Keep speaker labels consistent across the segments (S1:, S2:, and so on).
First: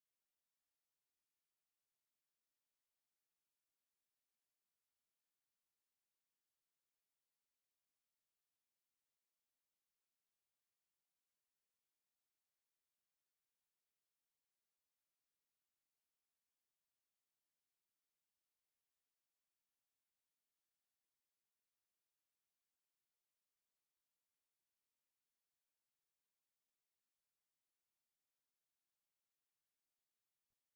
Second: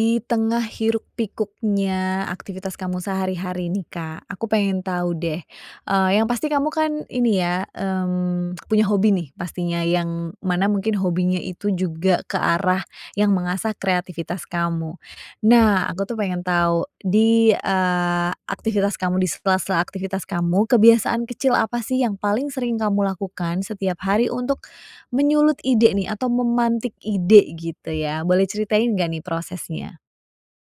S1: Di tengah hiruk pikuknya aktivitas kamu sehari-hari nih Kak, aku pengen tahu deh, eee, yang pasti kamu kan ini ya, mmm, punya hobi nih pastinya yang mana mungkin hobinya itu juga ke arah yang mengasah kreativitas kamu. Nah, aku tuh pengen tahu di, eee, aktivitas kamu, di sela-sela aktivitas kamu, kebiasaan kecil apa sih yang paling sering kamu lakukan setiap hari untuk menyulut ide nih? Atau memantik ide, gitu, ya? Boleh ceritain enggak nih prosesnya?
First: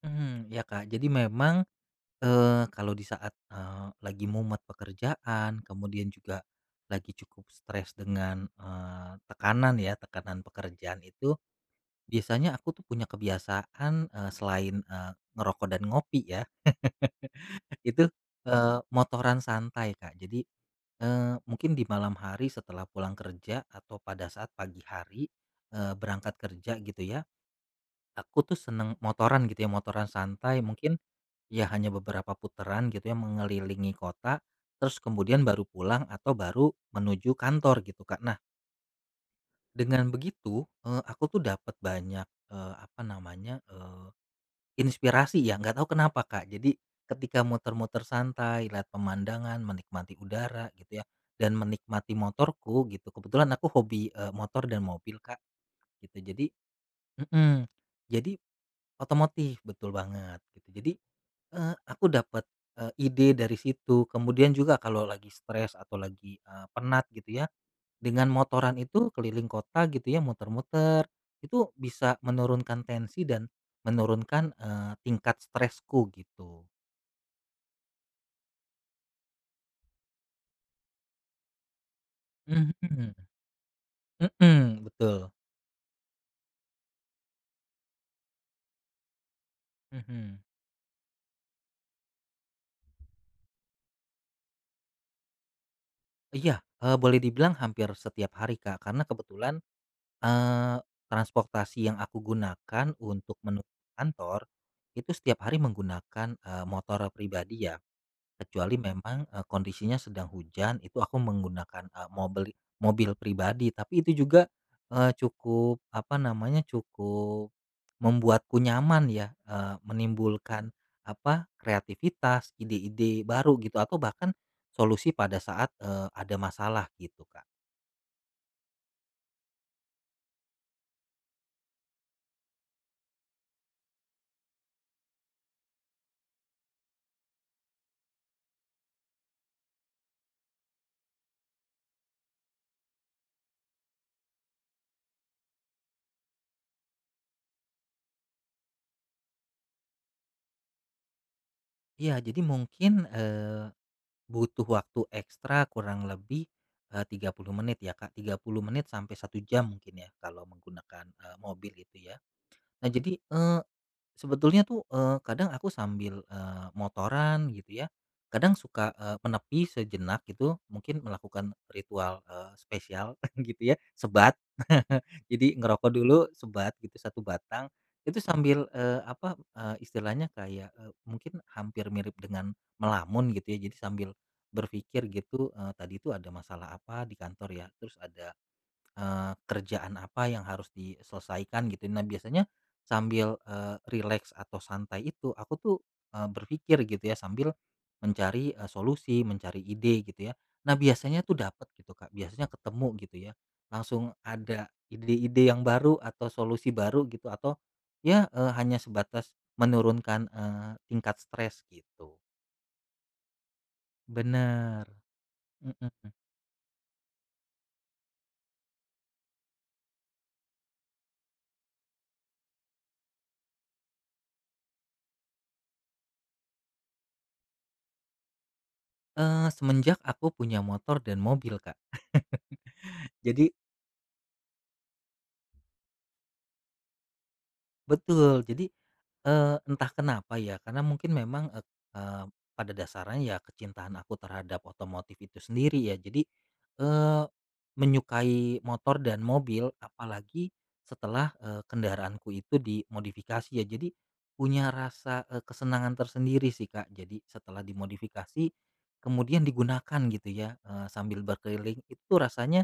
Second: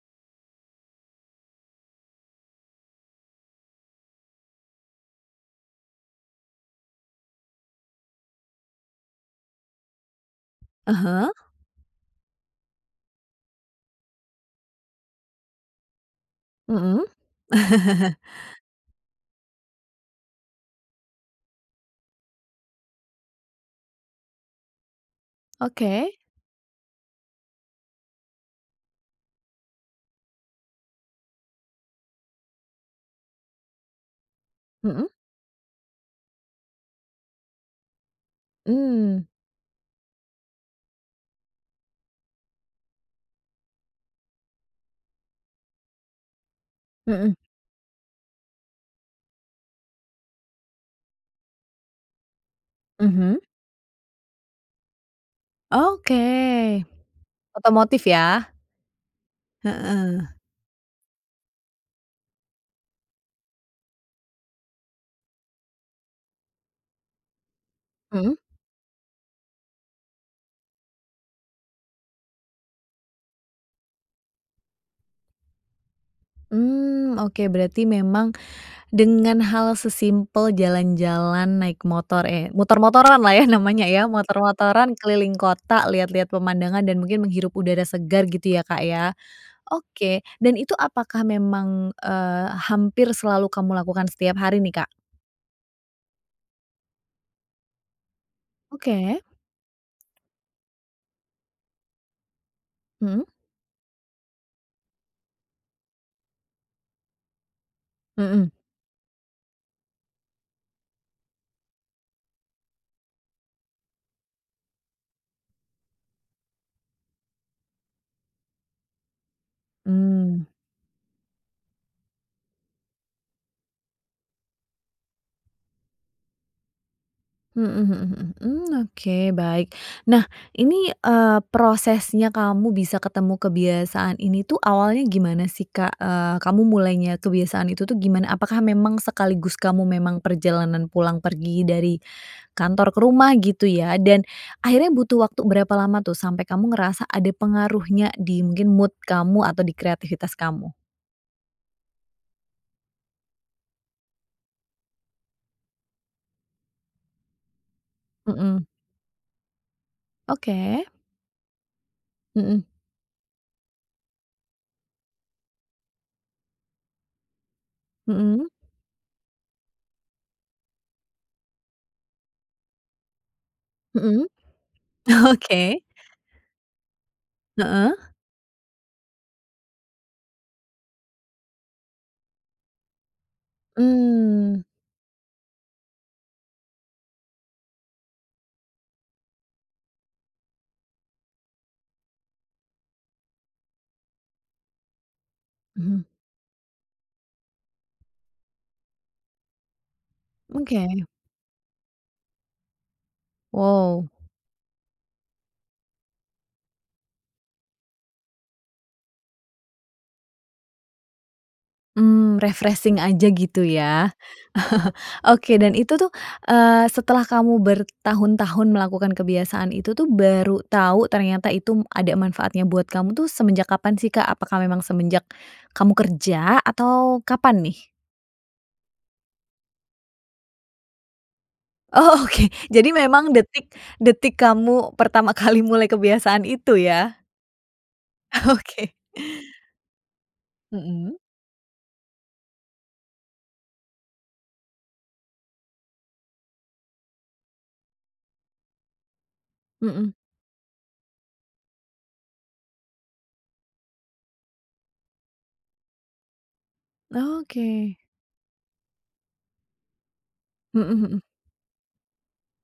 S2: Hmm. Iya Kak. Jadi memang, eee, kalau di saat, eee, lagi mumet pekerjaan kemudian juga lagi cukup stres dengan, eee, tekanan ya, tekanan
S1: Ah
S2: pekerjaan
S1: hah.
S2: itu, biasanya aku tuh punya kebiasaan, eee, selain, eee, ngerokok dan ngopi ya.
S1: Mhm.
S2: Itu, eee, motoran santai Kak. Jadi, eee, mungkin di malam hari setelah pulang kerja atau pada saat pagi hari, eee,
S1: Oke.
S2: berangkat kerja gitu ya. Aku tuh senang motoran gitu ya. Motoran santai mungkin, iya hanya beberapa putaran gitu ya, mengelilingi kota, terus
S1: Mhm.
S2: kemudian baru pulang atau baru menuju kantor gitu Kak. Nah
S1: Mmm.
S2: dengan begitu, eee, aku tuh dapat banyak, eee, apa namanya, eee, inspirasi ya. Enggak tahu kenapa Kak. Jadi,
S1: Mhm.
S2: ketika muter-muter santai, lihat pemandangan, menikmati udara gitu ya dan menikmati motorku gitu.
S1: Mhm.
S2: Kebetulan aku hobi, eee, motor dan mobil Kak gitu. Jadi
S1: Oke.
S2: mhm,
S1: Otomotif,
S2: jadi
S1: ya?
S2: otomotif betul
S1: Heeh.
S2: banget gitu. Jadi, eee, aku dapat, eee, ide dari situ. Kemudian juga kalau lagi stres atau lagi, eee, penat gitu ya, dengan
S1: Mhm.
S2: motoran itu keliling kota gitu ya muter-muter, itu bisa menurunkan tensi dan menurunkan, eee, tingkat stresku, gitu.
S1: Mmm, oke. Berarti memang dengan hal sesimpel jalan-jalan naik motor, eh,
S2: Mmm, hmm.
S1: motor-motoranlah ya namanya ya,
S2: Mhm,
S1: motor-motoran
S2: betul.
S1: keliling kota lihat-lihat pemandangan dan mungkin menghirup udara segar gitu ya Kak, ya? Oke,
S2: Mhm.
S1: dan itu apakah memang, eee, hampir selalu kamu lakukan setiap hari nih, Kak?
S2: Iya. Eee, boleh dibilang hampir setiap hari Kak karena
S1: Oke.
S2: kebetulan, eee, transportasi yang aku gunakan
S1: Mhm.
S2: untuk menuju kantor itu setiap hari menggunakan, eee, motor pribadi ya.
S1: Mhm.
S2: Kecuali memang, eee, kondisinya sedang hujan itu aku menggunakan, eee, mobli mobil pribadi, tapi itu juga, eee, cukup, apa namanya, cukup membuatku nyaman ya, eee,
S1: Mmm.
S2: menimbulkan, apa, kreatifitas, ide-ide baru gitu atau bahkan solusi pada saat, eee, ada masalah, gitu Kak.
S1: Mhm mhm mhm. Mmm, oke baik. Nah, ini, eee, prosesnya kamu bisa ketemu kebiasaan ini tuh awalnya gimana sih, Kak? Eee, kamu mulainya kebiasaan itu tuh gimana? Apakah memang sekaligus kamu memang perjalanan pulang pergi dari kantor ke rumah gitu, ya? Dan akhirnya butuh waktu berapa lama tuh sampai kamu ngerasa ada pengaruhnya di mungkin mood kamu atau di kreativitas kamu?
S2: Iya. Jadi mungkin, eee, butuh waktu ekstra kurang lebih, eee, 30 menit ya Kak, 30
S1: Mhm.
S2: menit sampai 1 jam mungkin ya kalau
S1: Oke.
S2: menggunakan, eee, mobil itu ya.
S1: Mhm.
S2: Nah, jadi, eee, sebetulnya tuh, eee, kadang aku sambil, eee, motoran gitu ya.
S1: Mhm.
S2: Kadang suka, eee, menepi sejenak gitu. Mungkin melakukan ritual, eee, spesial gitu ya,
S1: Mhm.
S2: sebat. Jadi
S1: Oke.
S2: ngerokok dulu sebat gitu 1 batang.
S1: Heeh.
S2: Itu sambil, eee, apa, eee, istilahnya kayak, eee, mungkin hampir mirip dengan melamun gitu ya. Jadi sambil
S1: Mmm.
S2: berpikir gitu, eee, "Tadi tuh ada masalah apa di kantor ya? Terus ada, eee, kerjaan apa yang harus diselesaikan?" Gitu. Nah, biasanya sambil, eee, rileks atau santai itu, aku tuh,
S1: Hmm.
S2: eee, berpikir gitu ya sambil mencari, eee, solusi, mencari ide gitu ya. Nah,
S1: Oke.
S2: biasanya tuh dapat gitu Kak, biasanya ketemu gitu ya.
S1: Wow.
S2: Langsung ada ide-ide yang baru atau solusi baru gitu atau ya, eee, hanya sebatas menurunkan, eee, tingkat stres, gitu.
S1: Mmm, refreshing aja gitu, ya?
S2: Benar.
S1: oke dan itu tuh,
S2: Mhm.
S1: eee, setelah kamu bertahun-tahun melakukan kebiasaan itu tuh baru tahu ternyata itu ada manfaatnya buat kamu tuh semenjak kapan sih, Kak? Apakah memang semenjak kamu kerja atau kapan nih?
S2: Eee, semenjak aku punya motor dan mobil Kak.
S1: Oh, oke. Jadi memang
S2: Jadi
S1: detik detik kamu pertama kali mulai kebiasaan itu, ya?
S2: Betul. Jadi,
S1: Oke.
S2: eee, entah kenapa ya, karena mungkin
S1: Mhm.
S2: memang et eee, pada dasarnya ya kecintaan aku terhadap otomotif itu sendiri ya jadi, eee, menyukai motor dan mobil.
S1: Mhm.
S2: Apalagi setelah, eee, kendaraanku itu dimodifikasi ya. Jadi punya rasa, eee, kesenangan tersendiri sih Kak. Jadi setelah
S1: Oke.
S2: dimodifikasi kemudian digunakan gitu ya, eee,
S1: Mhm
S2: sambil
S1: mhm.
S2: berkeliling, itu tuh rasanya,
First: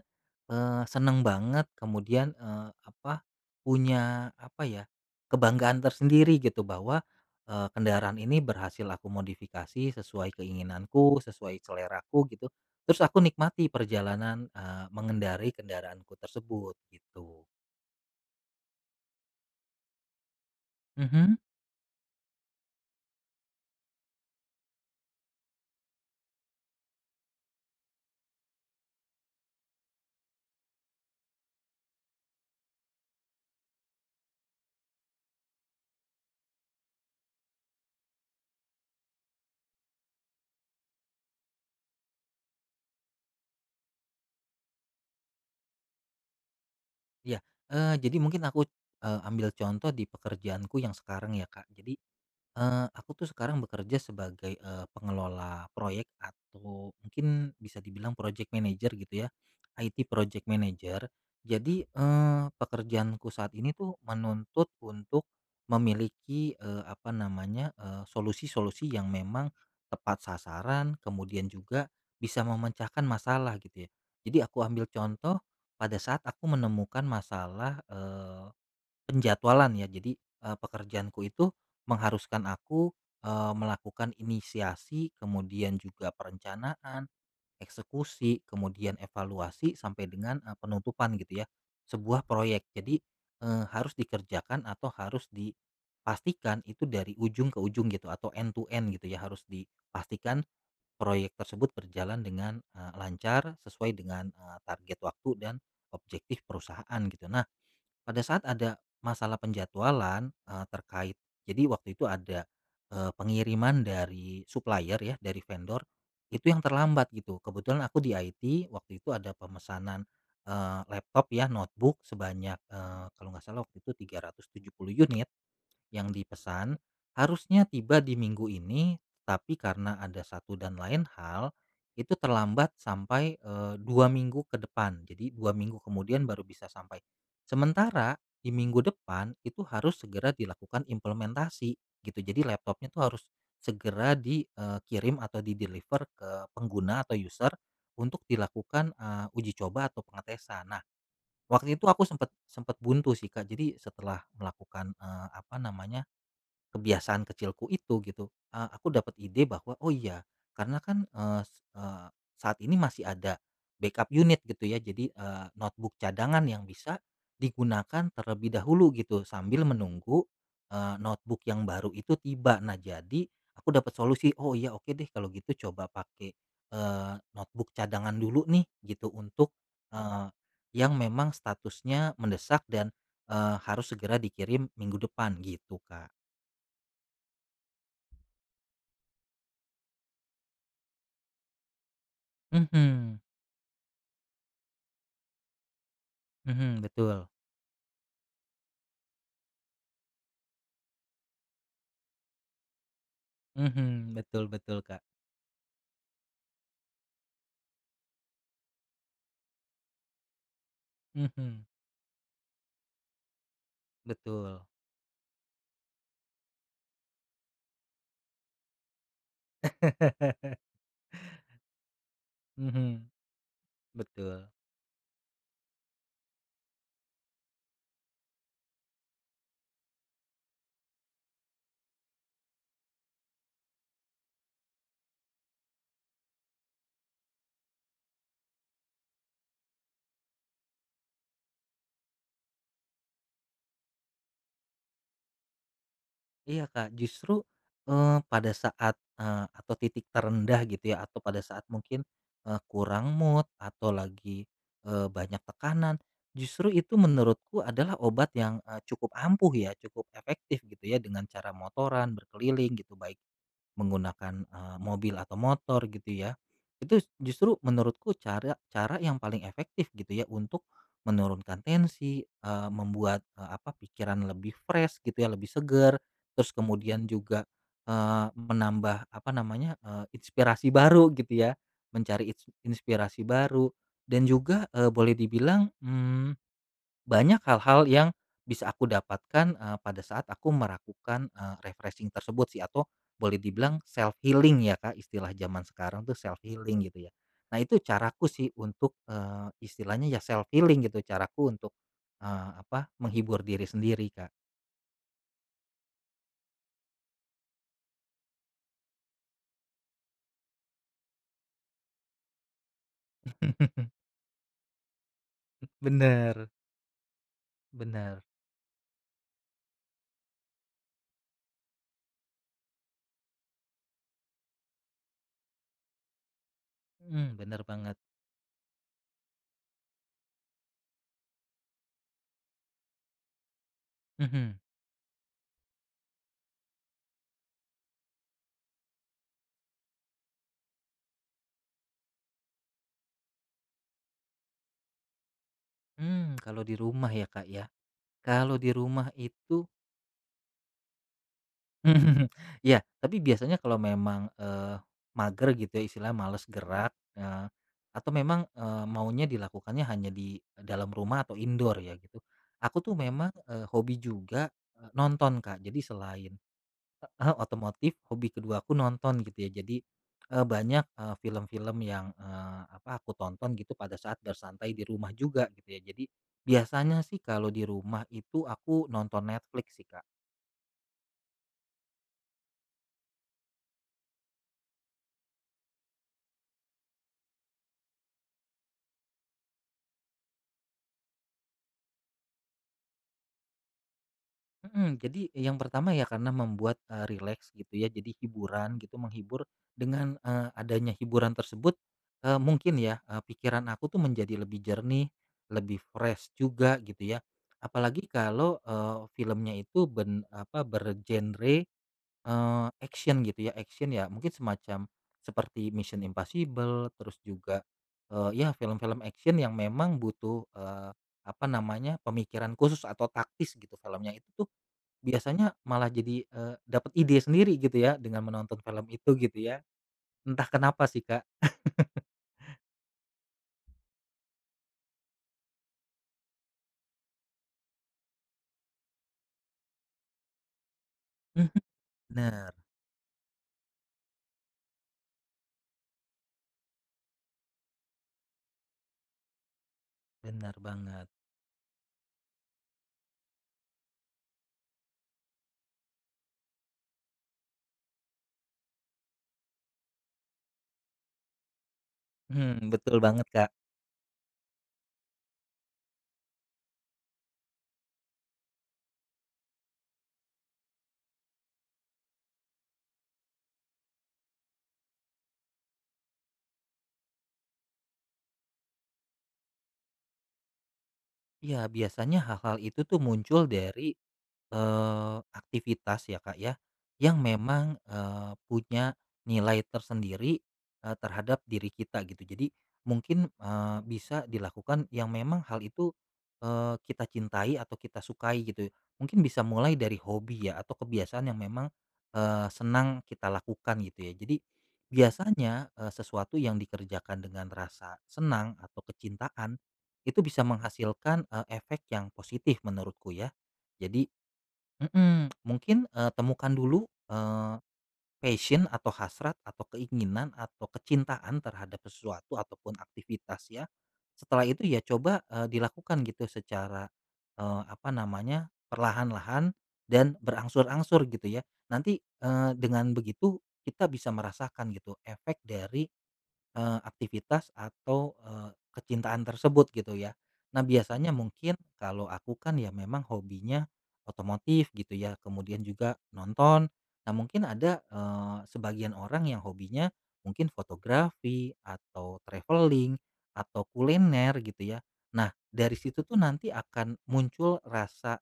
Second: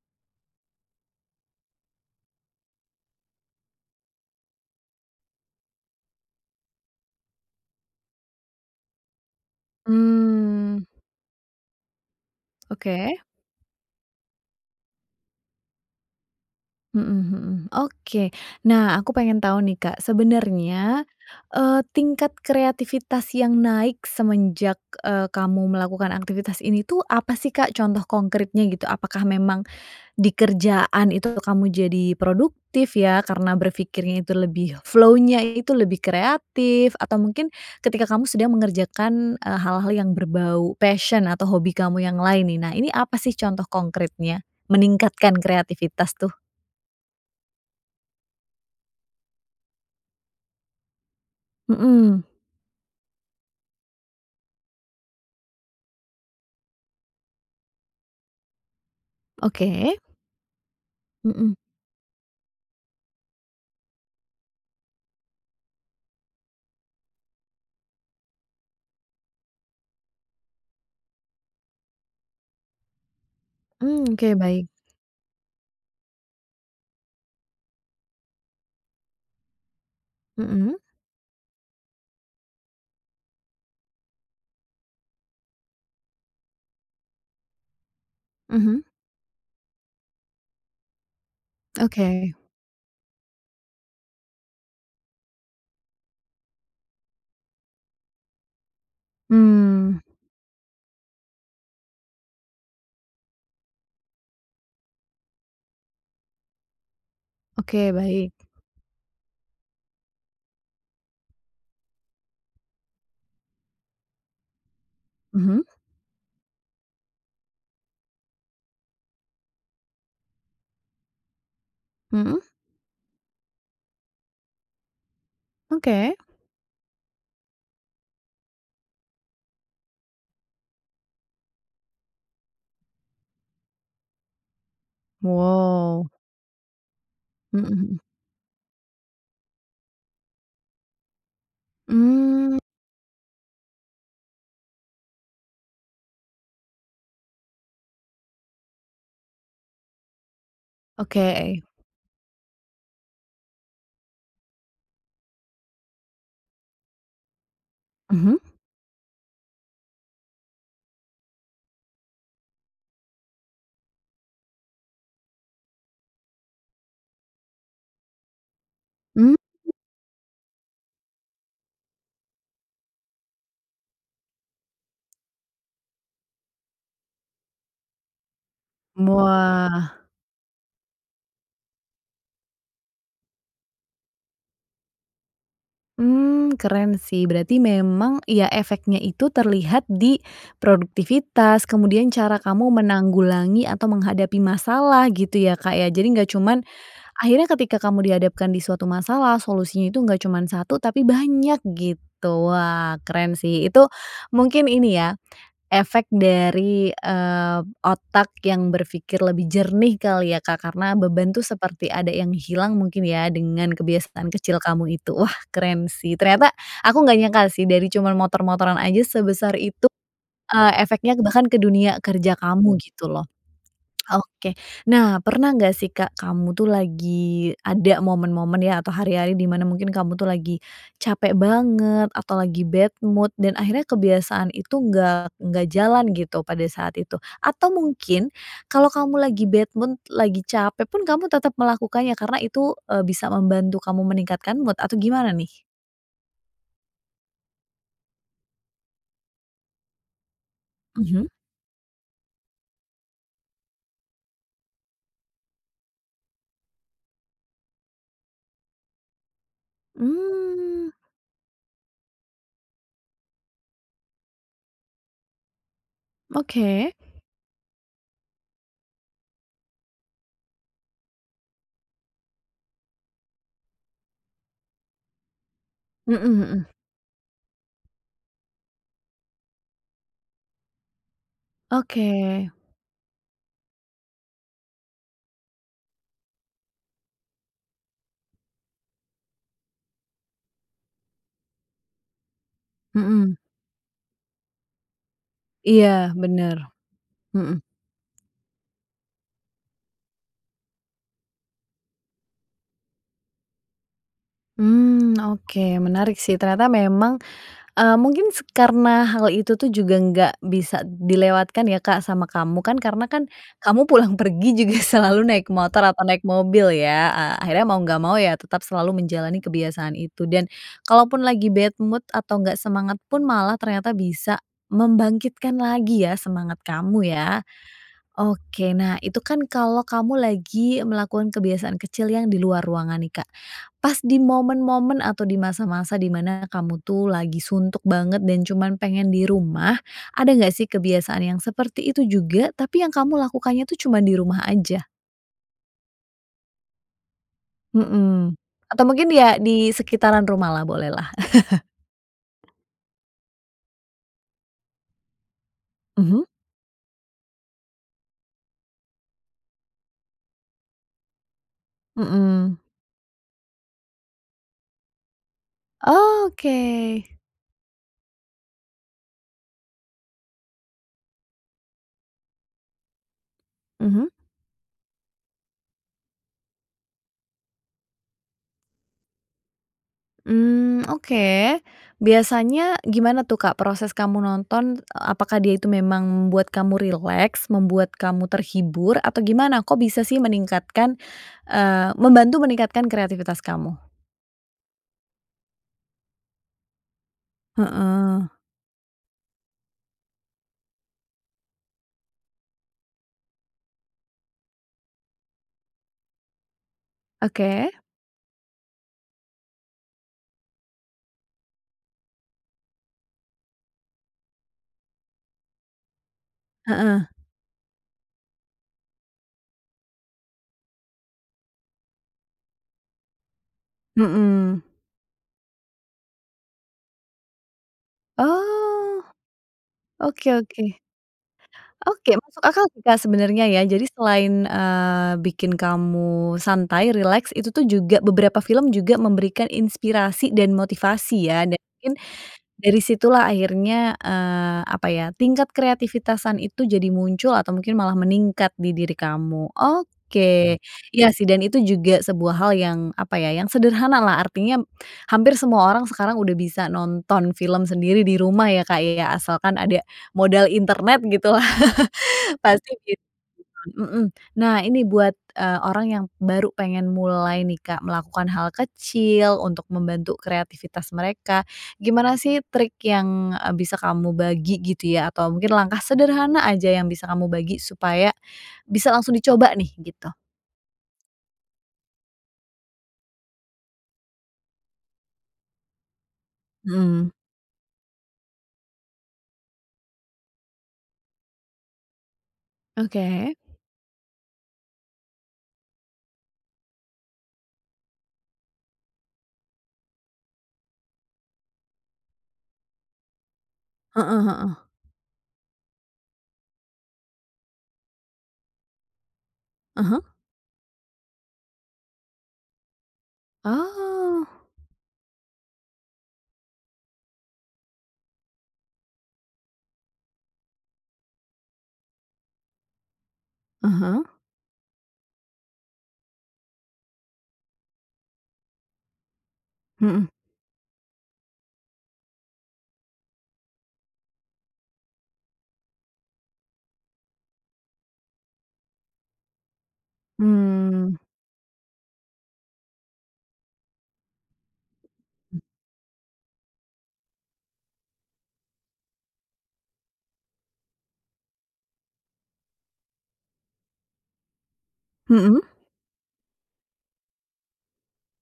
S2: eee, senang banget, kemudian, eee, apa, punya, apa ya, kebanggaan tersendiri gitu bahwa, eee, kendaraan ini berhasil aku modifikasi sesuai
S1: Mmm.
S2: keinginanku, sesuai seleraku gitu. Terus aku
S1: Oke.
S2: nikmati perjalanan, eee, mengendarai kendaraanku tersebut,
S1: Mhm
S2: gitu.
S1: mhm. Oke. Nah, aku pengen tahu nih Kak, sebenarnya,
S2: Mhm.
S1: eee, tingkat kreativitas yang naik semenjak, eee, kamu melakukan aktivitas ini tuh apa sih Kak contoh konkritnya gitu? Apakah memang di kerjaan itu kamu jadi produktif ya karena berpikirnya itu lebih flow-nya itu lebih kreatif, atau mungkin ketika kamu sedang mengerjakan, eee, hal-hal yang berbau passion atau hobi kamu yang lain nih. Nah, ini apa sih contoh kongkritnya meningkatkan kreativitas tuh?
S2: Iya. Eee, jadi mungkin aku, eee, ambil contoh di pekerjaanku yang sekarang ya Kak. Jadi,
S1: Mhm.
S2: eee, aku tuh sekarang bekerja sebagai, eee, pengelola proyek atau mungkin bisa dibilang project manager gitu ya.
S1: Oke.
S2: IT project manager.
S1: Mhm.
S2: Jadi, eee, pekerjaanku saat ini tuh menuntut untuk memiliki, eee, apa namanya, eee, solusi-solusi yang memang tepat sasaran kemudian juga bisa memecahkan masalah gitu ya.
S1: Mmm, oke
S2: Jadi, aku
S1: baik.
S2: ambil contoh pada saat aku menemukan masalah, eee, penjadwalan ya. Jadi, eee,
S1: Mhm.
S2: pekerjaanku itu mengharuskan aku, eee, melakukan inisiasi kemudian juga perencanaan, eksekusi,
S1: Mhm.
S2: kemudian evaluasi sampai dengan, eee, penutupan gitu ya, sebuah
S1: Oke.
S2: proyek. Jadi, eee, harus dikerjakan atau harus dipastikan itu dari ujung ke ujung gitu atau end to end gitu ya. Harus
S1: Mmm.
S2: dipastikan proyek tersebut berjalan dengan, eee, lancar sesuai dengan, eee, target waktu dan objektif perusahaan gitu. Nah,
S1: Oke
S2: pada
S1: baik.
S2: saat ada masalah penjadwalan, eee, terkait jadi waktu itu ada, eee, pengiriman dari supplier ya, dari
S1: Mhm.
S2: vendor itu yang terlambat gitu. Kebetulan aku di IT waktu itu ada pemesanan, eee, laptop ya notebook
S1: Mhm.
S2: sebanyak, eee, kalau enggak salah waktu itu 370 unit yang
S1: Oke.
S2: dipesan. Harusnya tiba di minggu ini, tapi karena ada satu dan lain hal, itu terlambat sampai, eee, 2 minggu ke depan, jadi 2 minggu
S1: Wow.
S2: kemudian baru bisa sampai.
S1: Mhm mhm.
S2: Sementara di minggu depan itu harus segera dilakukan implementasi gitu, jadi
S1: Mmm.
S2: laptopnya tuh harus segera di, eee, kirim atau di-deliver ke pengguna atau user untuk dilakukan, eee, uji coba atau pengetesan. Nah,
S1: Oke.
S2: waktu itu aku sempat sempat buntu sih Kak. Jadi, setelah melakukan, eee, apa namanya, kebiasaan kecilku itu gitu,
S1: Mhm.
S2: eee, aku dapat ide bahwa, "Oh iya karena kan," eee eee, "saat ini masih ada backup unit." Gitu ya, jadi, eee, notebook cadangan yang bisa digunakan terlebih dahulu gitu
S1: Mmm.
S2: sambil menunggu, eee, notebook yang baru itu tiba. Nah, jadi aku dapat solusi, "Oh iya. Oke deh kalau gitu coba pakai, eee, notebook cadangan dulu nih." Gitu untuk,
S1: Wah.
S2: eee, yang memang statusnya mendesak dan, eee, harus segera dikirim minggu depan, gitu Kak.
S1: Mmm. Keren sih. Berarti memang, iya efeknya itu terlihat di produktivitas kemudian cara kamu
S2: Mhm.
S1: menanggulangi atau menghadapi masalah gitu ya Kak, ya? Jadi enggak cuman,
S2: Mhm, betul.
S1: akhirnya ketika kamu dihadapkan di suatu masalah solusinya itu enggak cuman 1, tapi banyak gitu. Wah, keren sih. Itu
S2: Mhm, betul
S1: mungkin
S2: betul,
S1: ini
S2: Kak.
S1: ya, efek dari, eee, otak yang berpikir lebih jernih kali ya Kak, karena beban tuh
S2: Mhm.
S1: seperti ada yang hilang mungkin ya dengan kebiasaan
S2: Betul.
S1: kecil kamu itu. Wah, keren sih. Ternyata aku enggak nyangka sih dari cuma motor-motoran aja sebesar itu, eee, efeknya bahkan ke dunia kerja kamu
S2: Mhm.
S1: gitu loh.
S2: Betul.
S1: oke. Nah, pernah enggak sih Kak, kamu tuh lagi ada momen-momen ya atau hari-hari di mana mungkin kamu tuh lagi capek banget atau lagi bad mood dan akhirnya kebiasaan itu enggak enggak jalan gitu pada saat itu? Atau mungkin kalau kamu lagi bad mood lagi capek pun kamu tetap melakukannya karena itu, eee, bisa membantu kamu meningkatkan mood? atau gimana nih?
S2: Iya, Kak. Justru, eee, pada saat eee, atau titik terendah gitu ya atau
S1: Mhm.
S2: pada saat mungkin, eee, kurang mood atau lagi, eee, banyak tekanan, justru itu menurutku adalah obat yang, eee, cukup ampuh ya, cukup efektif gitu
S1: Mmm.
S2: ya dengan cara motoran berkeliling gitu, baik menggunakan, eee, mobil atau motor gitu ya.
S1: Oke.
S2: Itu justru menurutku cara cara yang paling efektif gitu ya untuk menurunkan tensi, eee, membuat, eee, apa, pikiran lebih fresh gitu ya, lebih segar.
S1: Mhm
S2: Terus
S1: mhm.
S2: kemudian juga, eee, menambah, apa namanya, eee, inspirasi baru gitu ya, mencari
S1: Oke.
S2: ins inspirasi baru dan juga, eee, boleh dibilang, mmm, banyak hal-hal yang bisa aku dapatkan, eee, pada saat aku meragukan, eee, refreshing tersebut sih atau boleh
S1: Mhm.
S2: dibilang self healing ya Kak, istilah jaman sekarang
S1: Iya,
S2: tuh self
S1: benar.
S2: healing gitu ya. Nah,
S1: Mhm.
S2: itu caraku sih untuk, eee, istilahnya ya self healing gitu caraku untuk, eee, apa, menghibur diri sendiri Kak.
S1: Mmm. Oke, menarik sih. Ternyata memang, eee, mungkin karena hal itu tuh juga enggak bisa diilewatkan ya Kak sama kamu kan karena kan kamu pulang pergi juga selalu naik motor atau naik
S2: Benar.
S1: mobil, ya? Ah, akhirnya mau enggak mau
S2: Benar.
S1: ya tetap selalu menjalani kebiasaan itu dan kalau pun lagi bad mood atau enggak semangat pun malah ternyata bisa membangkitkan lagi ya semangat kamu,
S2: Hmm,
S1: ya?
S2: benar banget.
S1: Oke. Nah, itu kan kalau kamu lagi melakukan kebiasaan kecil yang di luar ruangan nih Kak. Pas di
S2: Mhm.
S1: momen-momen atau di masa-masa di mana kamu tuh lagi suntuk banget dan cuma pengen di rumah, ada enggak sih kebiasaan yang seperti itu juga, tapi yang kamu lakukannya tuh cuma di rumah aja?
S2: Mmm, kalau di rumah ya Kak, ya?
S1: Mhm,
S2: Kalau di
S1: atau
S2: rumah
S1: mungkin ya
S2: itu
S1: disekitaran rumah lah boleh lah.
S2: Iya, tapi biasanya kalau memang, eee, mager gitu ya, istilahnya
S1: Mhm.
S2: malas gerak, eee, atau memang, eee, maunya dilakukannya hanya di dalam rumah atau indoor ya gitu.
S1: Mhm.
S2: Aku tuh memang, eee, hobi juga, eee, nonton Kak. Jadi selain
S1: Oke.
S2: heeh, otomotif, hobi keduaku nonton gitu ya. Jadi, eee, banyak, eee, film-film yang, eee, apa, aku tonton gitu pada
S1: Mhm.
S2: saat bersantai di rumah juga gitu ya. Jadi biasanya sih kalo di rumah itu aku nonton Netflix sih, Kak.
S1: Mmm, oke. Biasanya gimana tuh Kak proses kamu nonton? Apakah dia itu memang membuat kamu rileks? Membuat kamu terhibur? Atau gimana? Kok bisa sih meningkatkan eee, membantu meningkatkan kreativitas kamu?
S2: Mhm. Jadi yang pertama ya karena membuat, eee, rileks gitu ya, jadi
S1: Heeh.
S2: hiburan gitu, menghibur, dengan, eee, adanya hiburan tersebut, eee, mungkin ya, eee, pikiran aku tuh menjadi lebih jernih, lebih fresh juga gitu ya.
S1: Oke.
S2: Apalagi kalau, eee, filmnya itu ben apa bergenre, eee, action gitu ya, action ya mungkin semacam seperti Mission: Impossible
S1: Heeh.
S2: terus juga, eee, ya film-film action yang memang butuh, eee, apa namanya, pemikiran khusus atau taktis gitu, filmnya itu tuh
S1: Mhm.
S2: biasanya malah jadi, eee, dapat ide sendiri gitu ya dengan menonton film
S1: Oh.
S2: itu gitu ya.
S1: Oke
S2: Entah
S1: oke.
S2: kenapa sih Kak.
S1: Oke. Masuk akal sih Kak sebenarnya ya. Jadi selain, eee, bikin kamu santai, rileks, itu tuh juga beberapa film juga memberikan inspirasi dan motivasi ya
S2: Mhm.
S1: dan mungkin
S2: Benar.
S1: dari situ lah akhirnya, eee, apa ya, tingkat kreativitasan itu jadi muncul atau mungkin malah meningkat di diri kamu.
S2: Benar
S1: Oke. Iya
S2: banget.
S1: sih dan itu juga sebuah hal yang, apa ya, yang sederhana lah, artinya hampir semua orang sekarang udah bisa nonton film sendiri di rumah ya Kak ya, asalkan ada modal internet gitulah, pasti
S2: betul
S1: begitu
S2: banget, Kak.
S1: kan. Mhm. Nah, ini buat, eee, orang yang baru pengen mulai nih Kak melakukan hal kecil untuk membantu kreativitas mereka, gimana sih trik yang, eee, bisa kamu bagi gitu ya atau mungkin langkah sederhana aja yang bisa kamu bagi supaya bisa langsung dicoba nih, gitu?
S2: Iya. Biasanya hal-hal itu tuh muncul dari, eee, aktivitas ya Kak ya,
S1: Hmm.
S2: yang memang, eee, punya nilai tersendiri, eee, terhadap diri kita gitu. Jadi, mungkin,
S1: Oke.
S2: eee, bisa dilakukan yang memang hal itu, eee, kita cintai atau kita sukai gitu. Mungkin bisa mulai dari hobi ya atau kebiasaan yang memang, eee, senang kita lakukan gitu ya.
S1: Heeh
S2: Jadi
S1: heeh.
S2: biasanya, eee, sesuatu yang dikerjakan dengan rasa senang atau kecintaan
S1: Ah hah.
S2: itu bisa menghasilkan, eee, efek yang positif menurutku ya. Jadi
S1: Oh.
S2: mhm, mungkin, eee, temukan dulu, eee, passion atau hasrat atau keinginan atau kecintaan terhadap sesuatu atau pun aktivitas ya.
S1: Ah hah.
S2: Setelah itu ya coba, eee, dilakukan gitu secara, eee, apa namanya, perlahan-lahan
S1: Mhm.
S2: dan berangsur-angsur gitu ya. Nanti, eee, dengan begitu kita bisa merasakan gitu efek dari, eee, aktivitas atau, eee, kecintaan tersebut gitu ya. Nah,
S1: Mmm.
S2: biasanya mungkin, kalau aku kan ya memang hobinya otomotif gitu ya, kemudian juga nonton, nah mungkin ada, eee, sebagian orang yang hobinya mungkin fotografi atau travelling atau kuliner gitu ya. Nah,
S1: Mhm.
S2: dari situ tuh nanti akan muncul rasa,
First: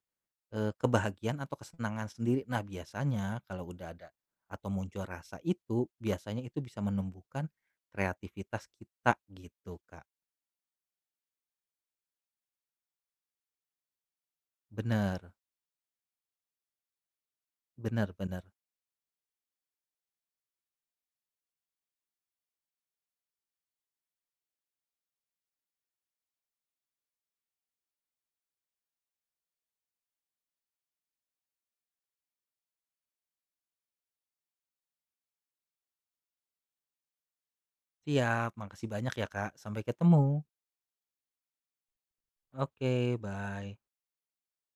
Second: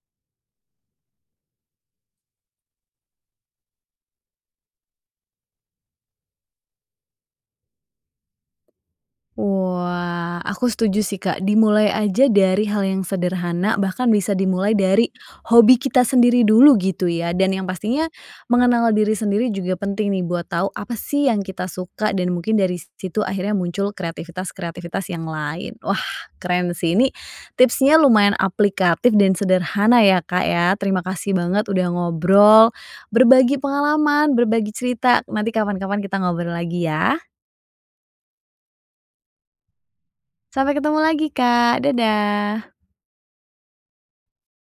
S2: eee, kebahagiaan atau kesenangan sendiri. Nah, biasanya kalau udah ada atau muncul rasa itu biasanya itu bisa menumbuhkan kreativitas kita, gitu Kak.
S1: Wah. Aku setuju sih Kak. Dimulai aja dari hal yang sederhana bahkan bisa dimulai dari
S2: Benar.
S1: hobi kita sendiri dulu gitu ya dan yang pastinya
S2: Benar benar.
S1: mengenal diri sendiri juga penting nih buat tahu apa sih yang kita suka dan mungkin dari situ akhirnya muncul kreatifitas-kreatifitas yang lain. Wah! Keren sih. Ini tipsnya lumayan aplikatif dan sederhana ya Kak ya. Terima kasih banget udah ngobrol, berbagi pengalaman, berbagi cerita, nanti kapan-kapan kita ngobrol lagi ya.
S2: Iya. Makasih banyak ya Kak. Sampai ketemu.
S1: Sampai ketemu lagi Kak. Dadah.
S2: Oke bye.